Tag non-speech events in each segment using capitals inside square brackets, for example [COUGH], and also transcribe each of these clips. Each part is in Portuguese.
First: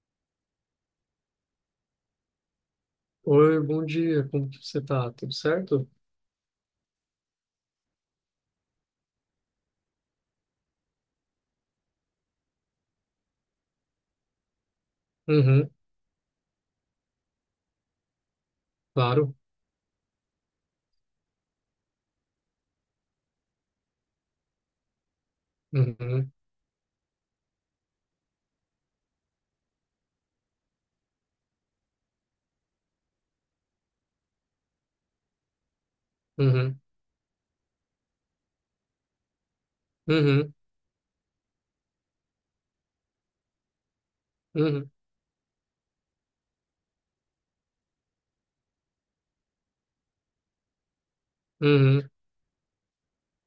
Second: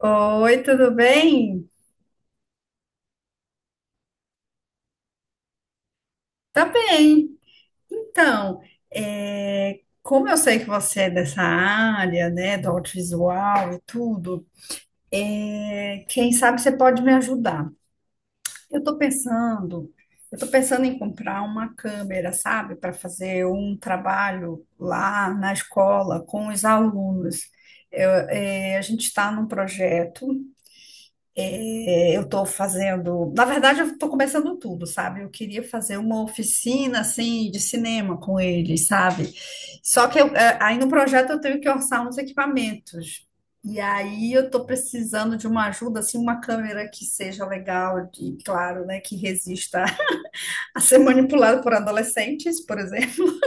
Oi, tudo bem? Oi, bom dia, como que você tá? Tudo certo? Tá bem. Então, como eu sei que você é dessa área, né, do audiovisual e tudo, Uhum, quem sabe você pode me ajudar. Eu tô claro. pensando, eu tô pensando em comprar uma câmera, sabe, para fazer um trabalho lá na escola Uhum, com os alunos. A gente está num projeto. Eu estou fazendo, na verdade, eu estou começando tudo, sabe? Eu queria fazer uma uhum, oficina assim de cinema com eles, sabe? Só que eu, uhum, é, aí no projeto eu tenho que orçar uns equipamentos. E aí eu estou uhum, precisando de uma ajuda, assim, uma câmera que seja legal e, claro, né, que resista [LAUGHS] a ser manipulada por uhum, adolescentes, por exemplo.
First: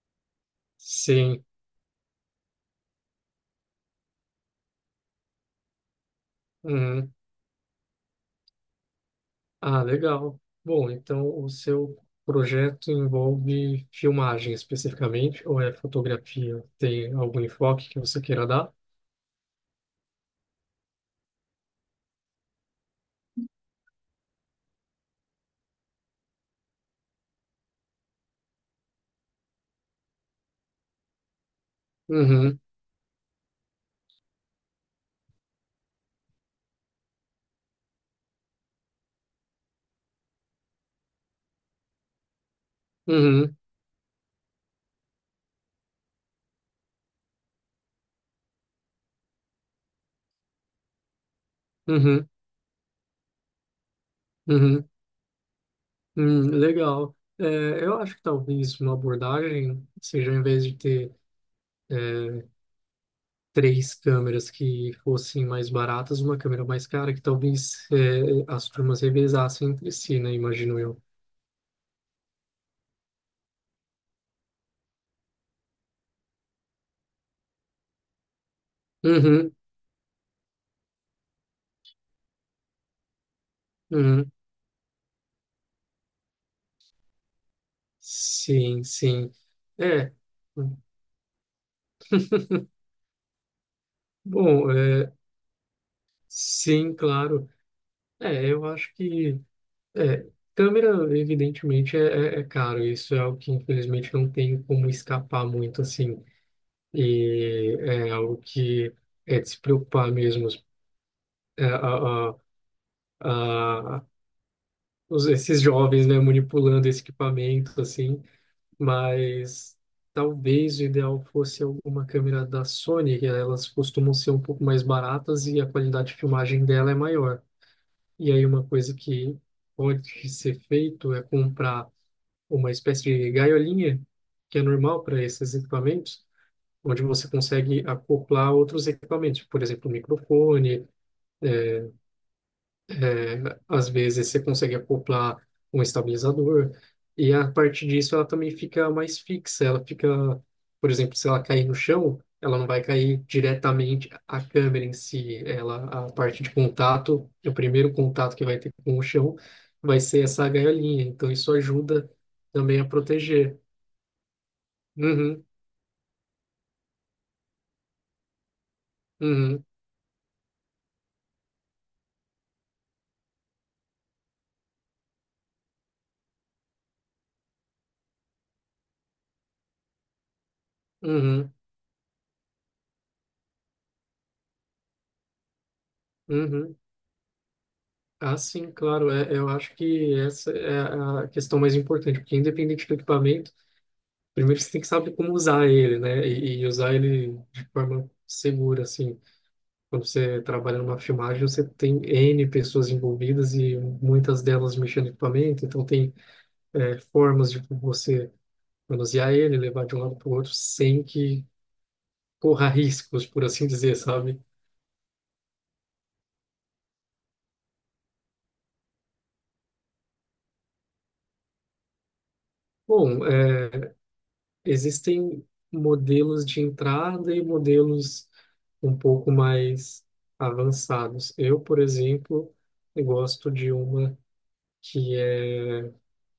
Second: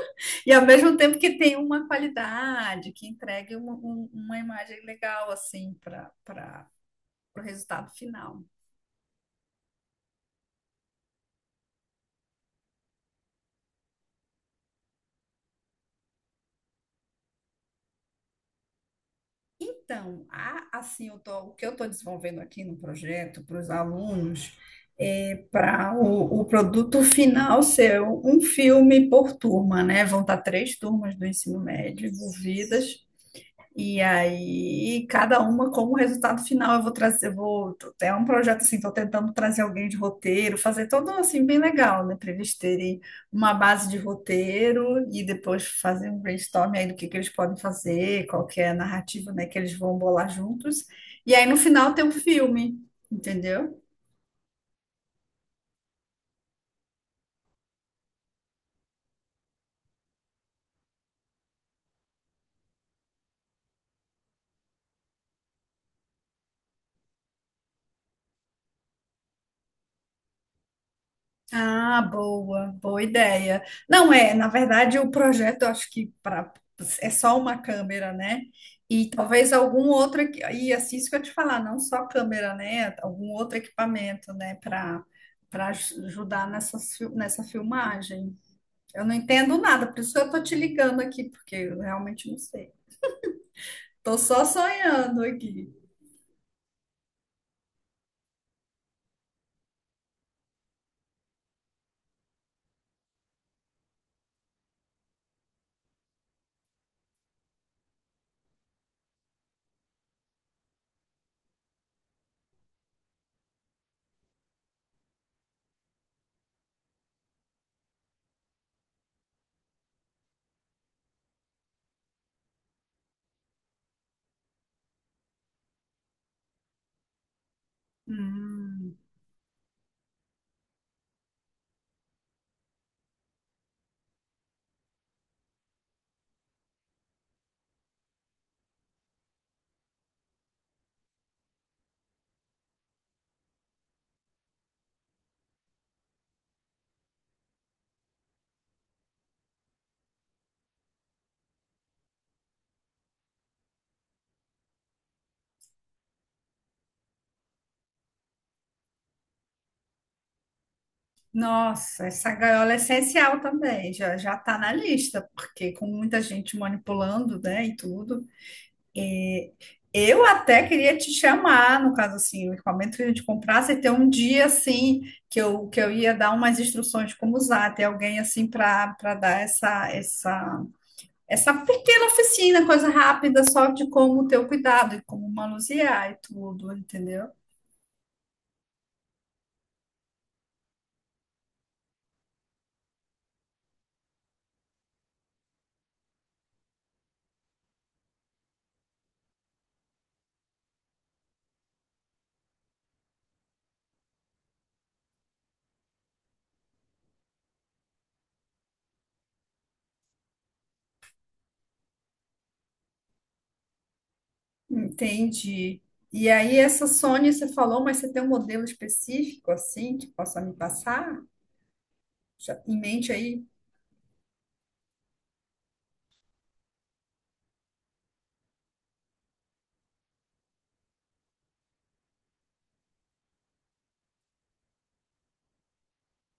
E ao mesmo tempo que sim. tenha uma qualidade, que entregue uma imagem legal, assim, para Uhum. o resultado final. Ah, legal. Bom, então o seu projeto envolve filmagem especificamente, ou é fotografia? Tem algum enfoque que você queira dar? Então, há, assim, o que eu estou desenvolvendo aqui no projeto para os alunos é para o produto final ser um filme por turma, né? Vão estar três turmas do ensino médio Uhum, envolvidas e aí, cada uma como resultado final, eu vou trazer, eu vou, tô- é um projeto assim, estou tentando trazer alguém de roteiro, fazer todo assim bem legal, né, para eles terem uma uhum, base de roteiro e depois fazer um brainstorm aí do que eles podem fazer, qual que é a narrativa, né, que eles vão bolar juntos. E aí no final tem um uhum, filme, entendeu? uhum, legal. Eu acho que talvez uma abordagem seja, em vez de ter é, três câmeras que fossem mais baratas, uma câmera mais cara, que talvez as turmas revezassem entre si, né? Imagino eu. Ah, boa, boa ideia. Não é, na verdade, o projeto eu acho que pra, é só uma câmera, né? E Uhum, talvez algum outro, e assim isso que eu te falar, não só câmera, né? Algum outro uhum. equipamento, né, para para ajudar nessa filmagem. Sim, Eu não sim. entendo nada, por isso É. que eu tô te ligando aqui, porque eu realmente não sei. [LAUGHS] Tô só Bom, é, sonhando aqui. sim, claro. Eu acho que é, câmera, evidentemente, é caro. Isso é algo que, infelizmente, não tem como escapar muito, assim. E é algo que é de se preocupar mesmo. É, a, a, esses jovens, né, manipulando esse equipamento, assim, mas talvez o ideal fosse alguma câmera da Sony, que elas costumam ser um pouco mais baratas e a qualidade de filmagem dela é maior. E aí uma coisa Hum. que pode ser feito é comprar uma espécie de gaiolinha, que é normal para esses equipamentos, onde você consegue acoplar outros equipamentos, por exemplo, microfone. É, às vezes você consegue acoplar um estabilizador e a partir disso ela também fica mais fixa. Ela fica, por exemplo, se ela cair no chão, ela não vai cair diretamente a câmera em si. Ela, a parte de contato, o primeiro contato que vai ter com o chão vai ser essa gaiolinha. Então isso Nossa, ajuda essa gaiola é também a essencial proteger. também, já já está na lista, Uhum, porque com muita gente manipulando, né, e tudo. É, uhum, eu até queria te chamar, no caso assim, o equipamento que a gente comprasse, e ter um dia assim que eu ia dar umas instruções de como usar, ter alguém assim para dar essa uhum, pequena oficina, coisa rápida, só de como ter o cuidado e como manusear e tudo, uhum. entendeu? Ah, sim, claro. É, eu acho que essa é a questão mais importante, porque independente do equipamento, primeiro você tem que saber como usar ele, né? E usar ele de forma segura, assim. Quando você trabalha numa filmagem, você tem N pessoas envolvidas e muitas delas mexendo no equipamento, então tem formas de você manusear ele, levar de um lado para o outro sem que corra [LAUGHS] riscos, por assim dizer, sabe? Entendi. E aí, essa Sony você falou, mas você tem um modelo específico assim que possa me passar? Já em mente Bom, aí? é, existem modelos de entrada e modelos um pouco mais avançados. Eu, por exemplo, eu gosto de uma que é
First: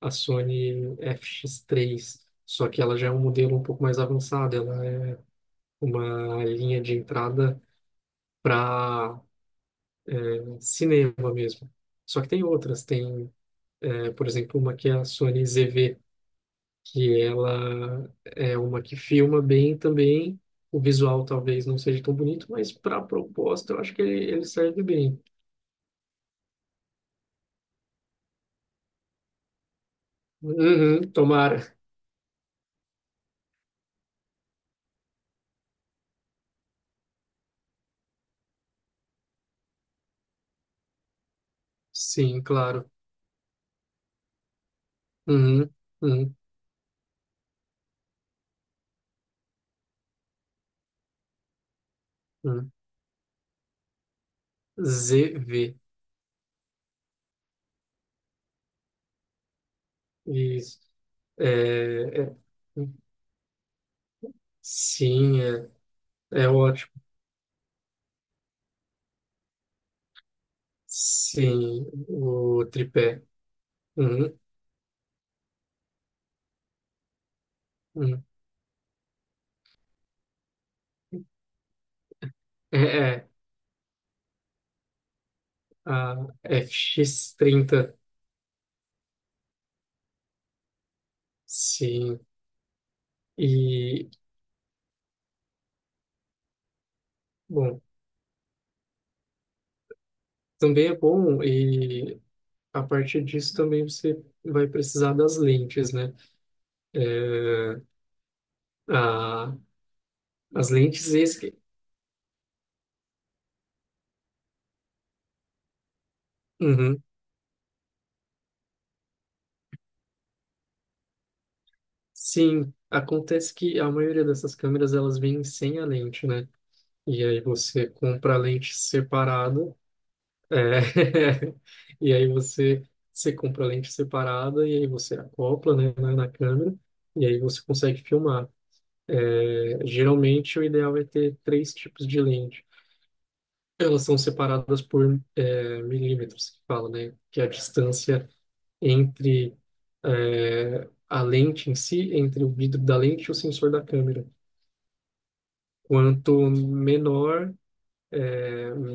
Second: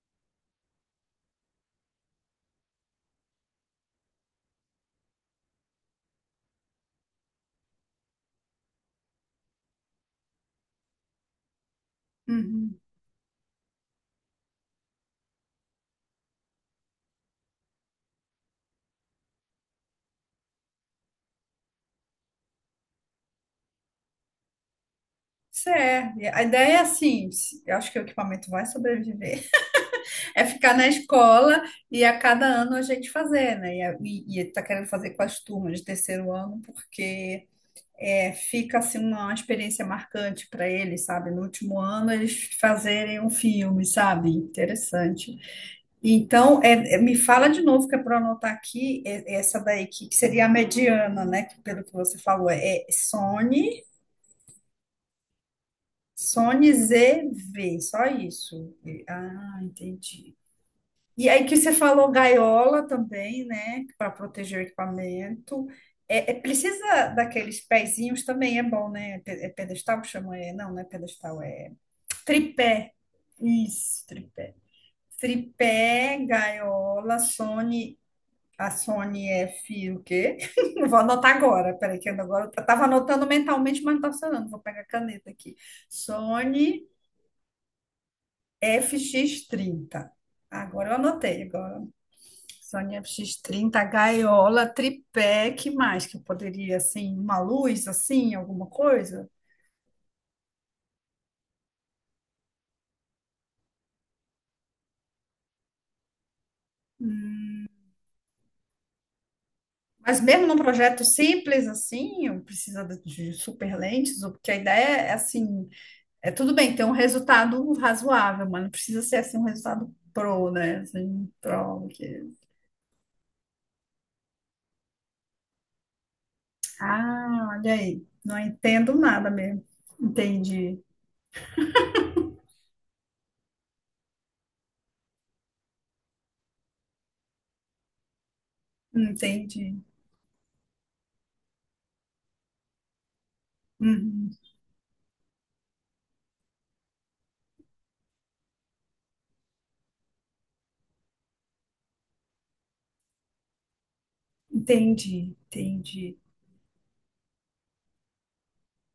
a Sony FX3, só que ela já é um modelo um pouco mais avançado, ela é uma linha de entrada para cinema mesmo. Só que tem Uhum. outras, tem, por exemplo, uma que é a Sony ZV, que ela é uma que filma bem também. O visual talvez não seja tão bonito, mas para a proposta eu acho que ele serve bem. Certo. A ideia é assim, eu acho que o equipamento vai sobreviver, [LAUGHS] é ficar na Uhum, escola tomara. e a cada ano a gente fazer, né? E tá querendo fazer com as turmas de terceiro ano, porque fica assim uma experiência marcante para eles, sabe? No último ano eles Sim, claro. fazerem um filme, sabe? Interessante. Uhum, uhum, Então, me fala de novo, que é para anotar aqui, essa daí, que seria a mediana, né? Que pelo que você falou, uhum. é Sony, ZV. Sony ZV, só isso. Ah, entendi. Isso. E aí É, que você falou é- gaiola também, né? Para proteger o sim, equipamento. É, é ótimo. Precisa daqueles pezinhos também, é bom, né? É pedestal que chama? É, não, não é pedestal, é Sim, o tripé. tripé. Isso, Uhum, tripé. Tripé, gaiola, Sony, uhum. a Sony F, o quê? [LAUGHS] Não. Vou anotar agora, peraí, que eu agora eu É, tava anotando é, mentalmente, mas não tá funcionando. Vou pegar a caneta aqui. a Sony FX30. FX30. Agora eu anotei, agora. Sim. Sony FX30, E, gaiola, tripé, que mais que eu poderia, assim, uma bom, luz, assim, alguma coisa? também é bom e a partir disso também você vai precisar das lentes, né? É, a, Mas mesmo num as projeto lentes... simples, assim, eu precisa de super lentes, porque a ideia é, assim, é tudo bem ter um Uhum. resultado razoável, mas não precisa ser, assim, um resultado pro, né? Assim, pro, porque... Sim, acontece que a maioria dessas câmeras, elas vêm sem a lente, né? E aí Ah, olha você aí, compra a não lente entendo nada mesmo. separada. É. Entendi, [LAUGHS] E aí você, você compra a lente separada e aí você acopla, né, na câmera e aí você consegue filmar. entendi, É, geralmente o ideal é ter três tipos de lente. Elas são uhum, separadas por milímetros, que fala, né? Que é a distância entre a lente em si, entre o vidro da lente e o sensor da câmera. entendi, entendi. Quanto menor,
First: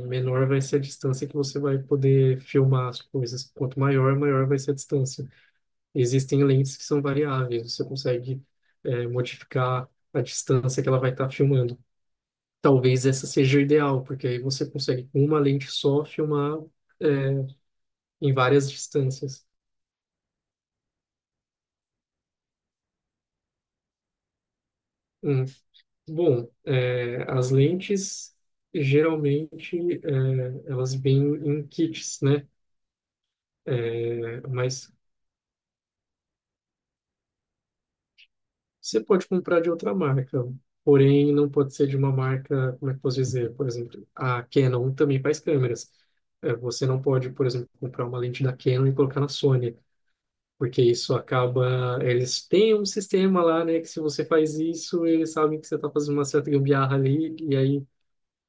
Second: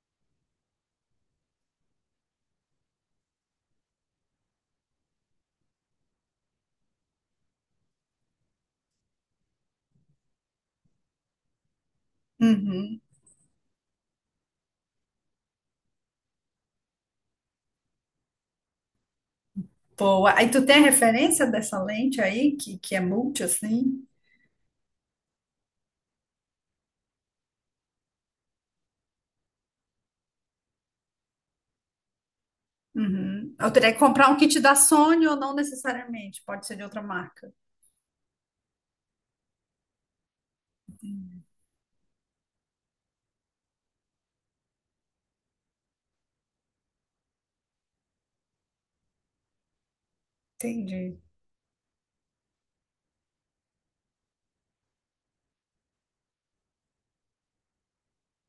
menor vai ser a distância que você vai poder filmar as coisas. Quanto maior, maior vai ser a distância. Existem lentes que são variáveis, você consegue modificar a distância que ela vai estar filmando. Uhum. Talvez essa seja o ideal, porque aí você consegue, com uma lente só, filmar, é, em várias distâncias. Boa. Aí tu tem a referência dessa lente aí, que é multi, assim? Hum. As lentes, geralmente, elas vêm em kits, né? Uhum. Eu teria que comprar um Eh, kit da mas Sony ou não necessariamente, pode ser de outra marca. você pode comprar de outra marca, porém não pode ser de uma marca, como é que eu posso dizer? Por exemplo, a Canon também faz câmeras. É, você não pode, por exemplo, comprar uma lente da Canon e colocar na Sony, porque isso Entendi. acaba. Eles têm um sistema lá, né, que se você faz isso, eles sabem que você está fazendo uma certa gambiarra ali, e aí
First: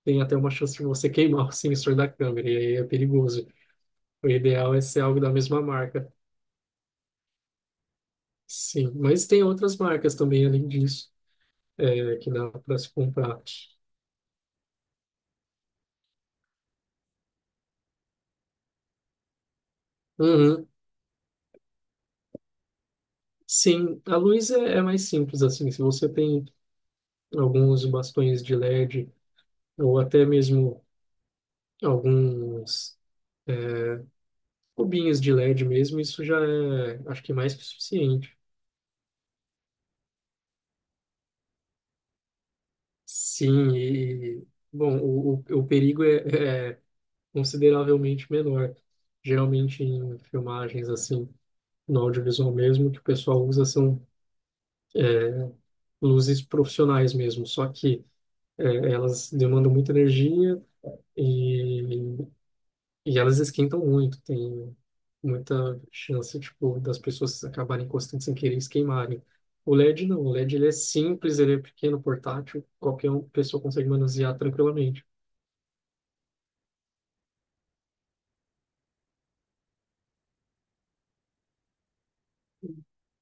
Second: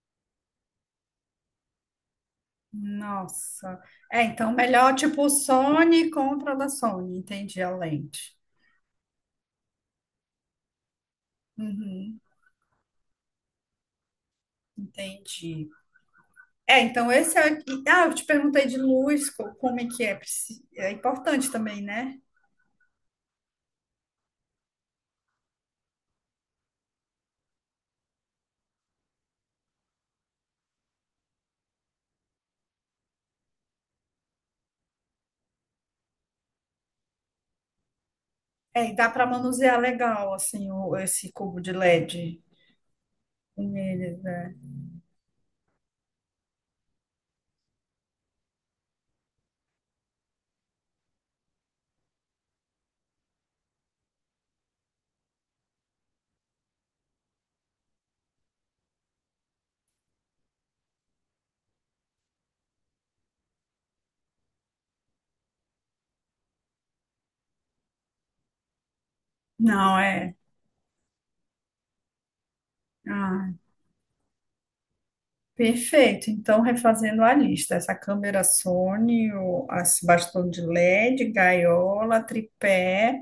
tem até uma chance de você [LAUGHS] queimar o sensor da câmera, e aí é perigoso. Nossa. É, O então ideal é melhor ser algo tipo da mesma marca. Sony compra da Sony, entendi a lente. Sim, mas tem outras marcas também além disso, Uhum, que dá para se comprar. entendi. É, então esse é. Ah, eu te perguntei de luz, como é que é? Uhum. É importante também, né? Sim, a luz é mais simples assim. Se você tem alguns bastões de LED ou até mesmo alguns cubinhos de LED mesmo, isso já é, acho que mais que o suficiente. É, e dá para manusear legal, assim, esse cubo de LED Sim, com ele, né? O perigo é consideravelmente menor. Geralmente em filmagens assim, no audiovisual mesmo, o que o pessoal usa são luzes profissionais mesmo, só que é, elas demandam muita energia. E E elas esquentam muito, tem muita chance, tipo, das pessoas acabarem encostando sem querer e se queimarem. O Não, LED não, é. o LED ele é simples, ele é pequeno, portátil, Ah, pessoa consegue manusear tranquilamente. perfeito. Então, refazendo a lista, essa câmera Sony, o as bastão de LED, gaiola, tripé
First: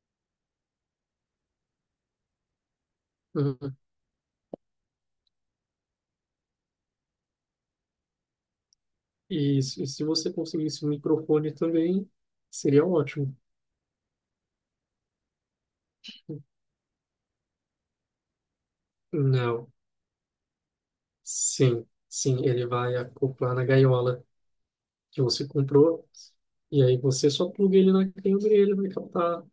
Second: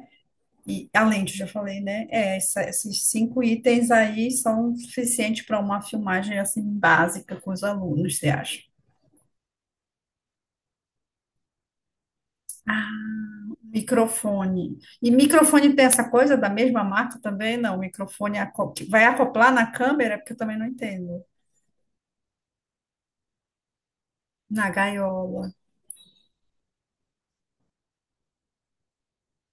e a lente, já falei, né? É, esses cinco Uhum. itens aí são suficientes para uma filmagem assim básica com os alunos, você acha? Se você conseguisse um microfone também, seria Ah, ótimo. microfone. E microfone tem essa coisa da mesma marca também? Não, microfone que vai acoplar Não, na câmera, porque eu também não entendo. sim, sim, ele vai acoplar na gaiola Na que você gaiola. comprou, e aí você só pluga ele na câmera e ele vai captar.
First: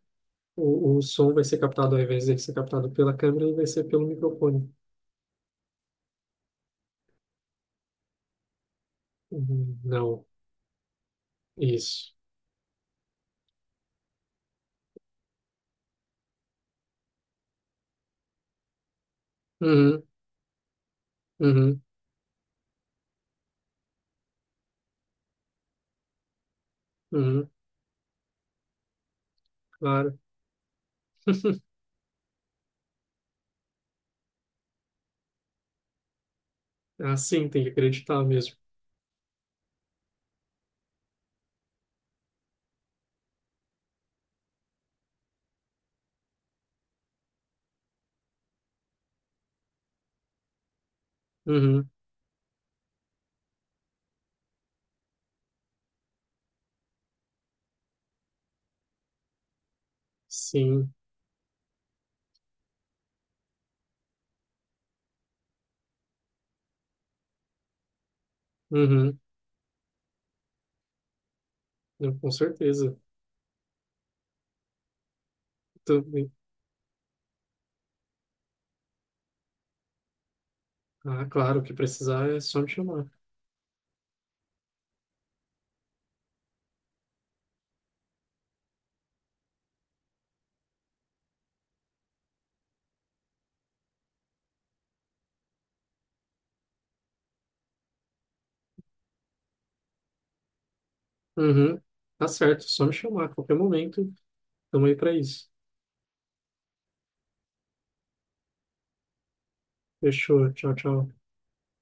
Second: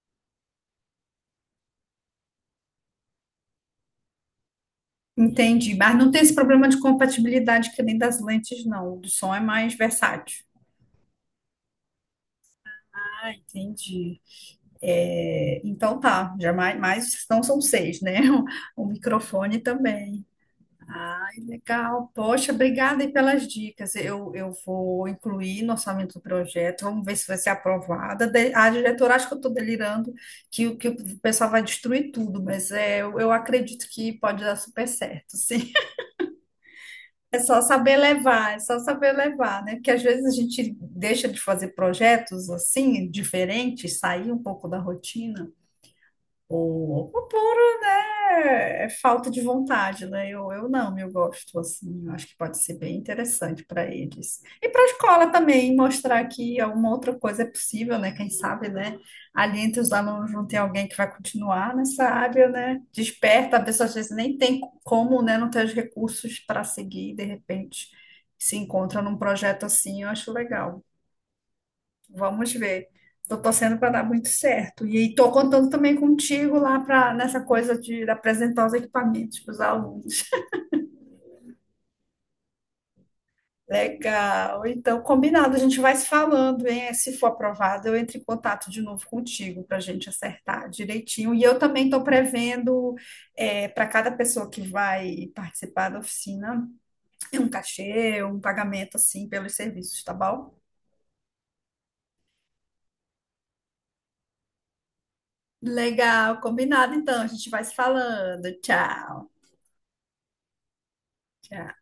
O som vai ser captado, ao invés de ser captado pela câmera, ele vai ser pelo microfone. Entendi. Mas não tem esse problema de compatibilidade que nem das lentes, não. O do som é mais Uhum. Não, versátil. isso. Ah, entendi. É, então tá, já mais, mais então são seis, né? [LAUGHS] O, microfone Uhum, também. Ah, uhum, legal. Poxa, obrigada aí pelas dicas. Eu vou incluir no orçamento do projeto. Vamos ver se vai uhum, ser aprovada. A diretora acha que eu estou delirando, claro. que, que o pessoal vai [LAUGHS] destruir tudo, mas é, eu acredito que pode dar super certo, sim. Ah, É sim, só tem que saber acreditar levar, mesmo. é só saber levar, né? Porque às vezes a gente deixa de fazer projetos assim, diferentes, sair um pouco da rotina. O o puro, né? É falta de vontade, né? Eu não, Eu gosto, Uhum, assim, eu acho que pode ser bem interessante para eles. E para a escola também, mostrar que alguma outra coisa é possível, né? Quem sabe, né? Ali entre os alunos não tem alguém sim, que vai continuar nessa área, né? Desperta, a pessoa às vezes nem tem como, né? Não tem os recursos para seguir, de repente se encontra num uhum, projeto assim, eu acho legal. Com Vamos ver. certeza. Estou torcendo para dar muito certo. E estou contando também Também. contigo lá para nessa coisa de apresentar os equipamentos para os alunos. Ah, claro, o que precisar é só me chamar. [LAUGHS] Legal. Então, combinado, a gente vai se falando, hein? Se for aprovado, eu entro em contato de novo contigo para a gente acertar direitinho. E eu também estou prevendo para cada pessoa que vai participar da oficina um cachê, um pagamento assim pelos serviços, tá bom? Uhum, tá certo, só me chamar a qualquer momento. Tamo aí pra isso. Legal, combinado então, a gente vai se falando. Tchau. Fechou, tchau, tchau. Tchau.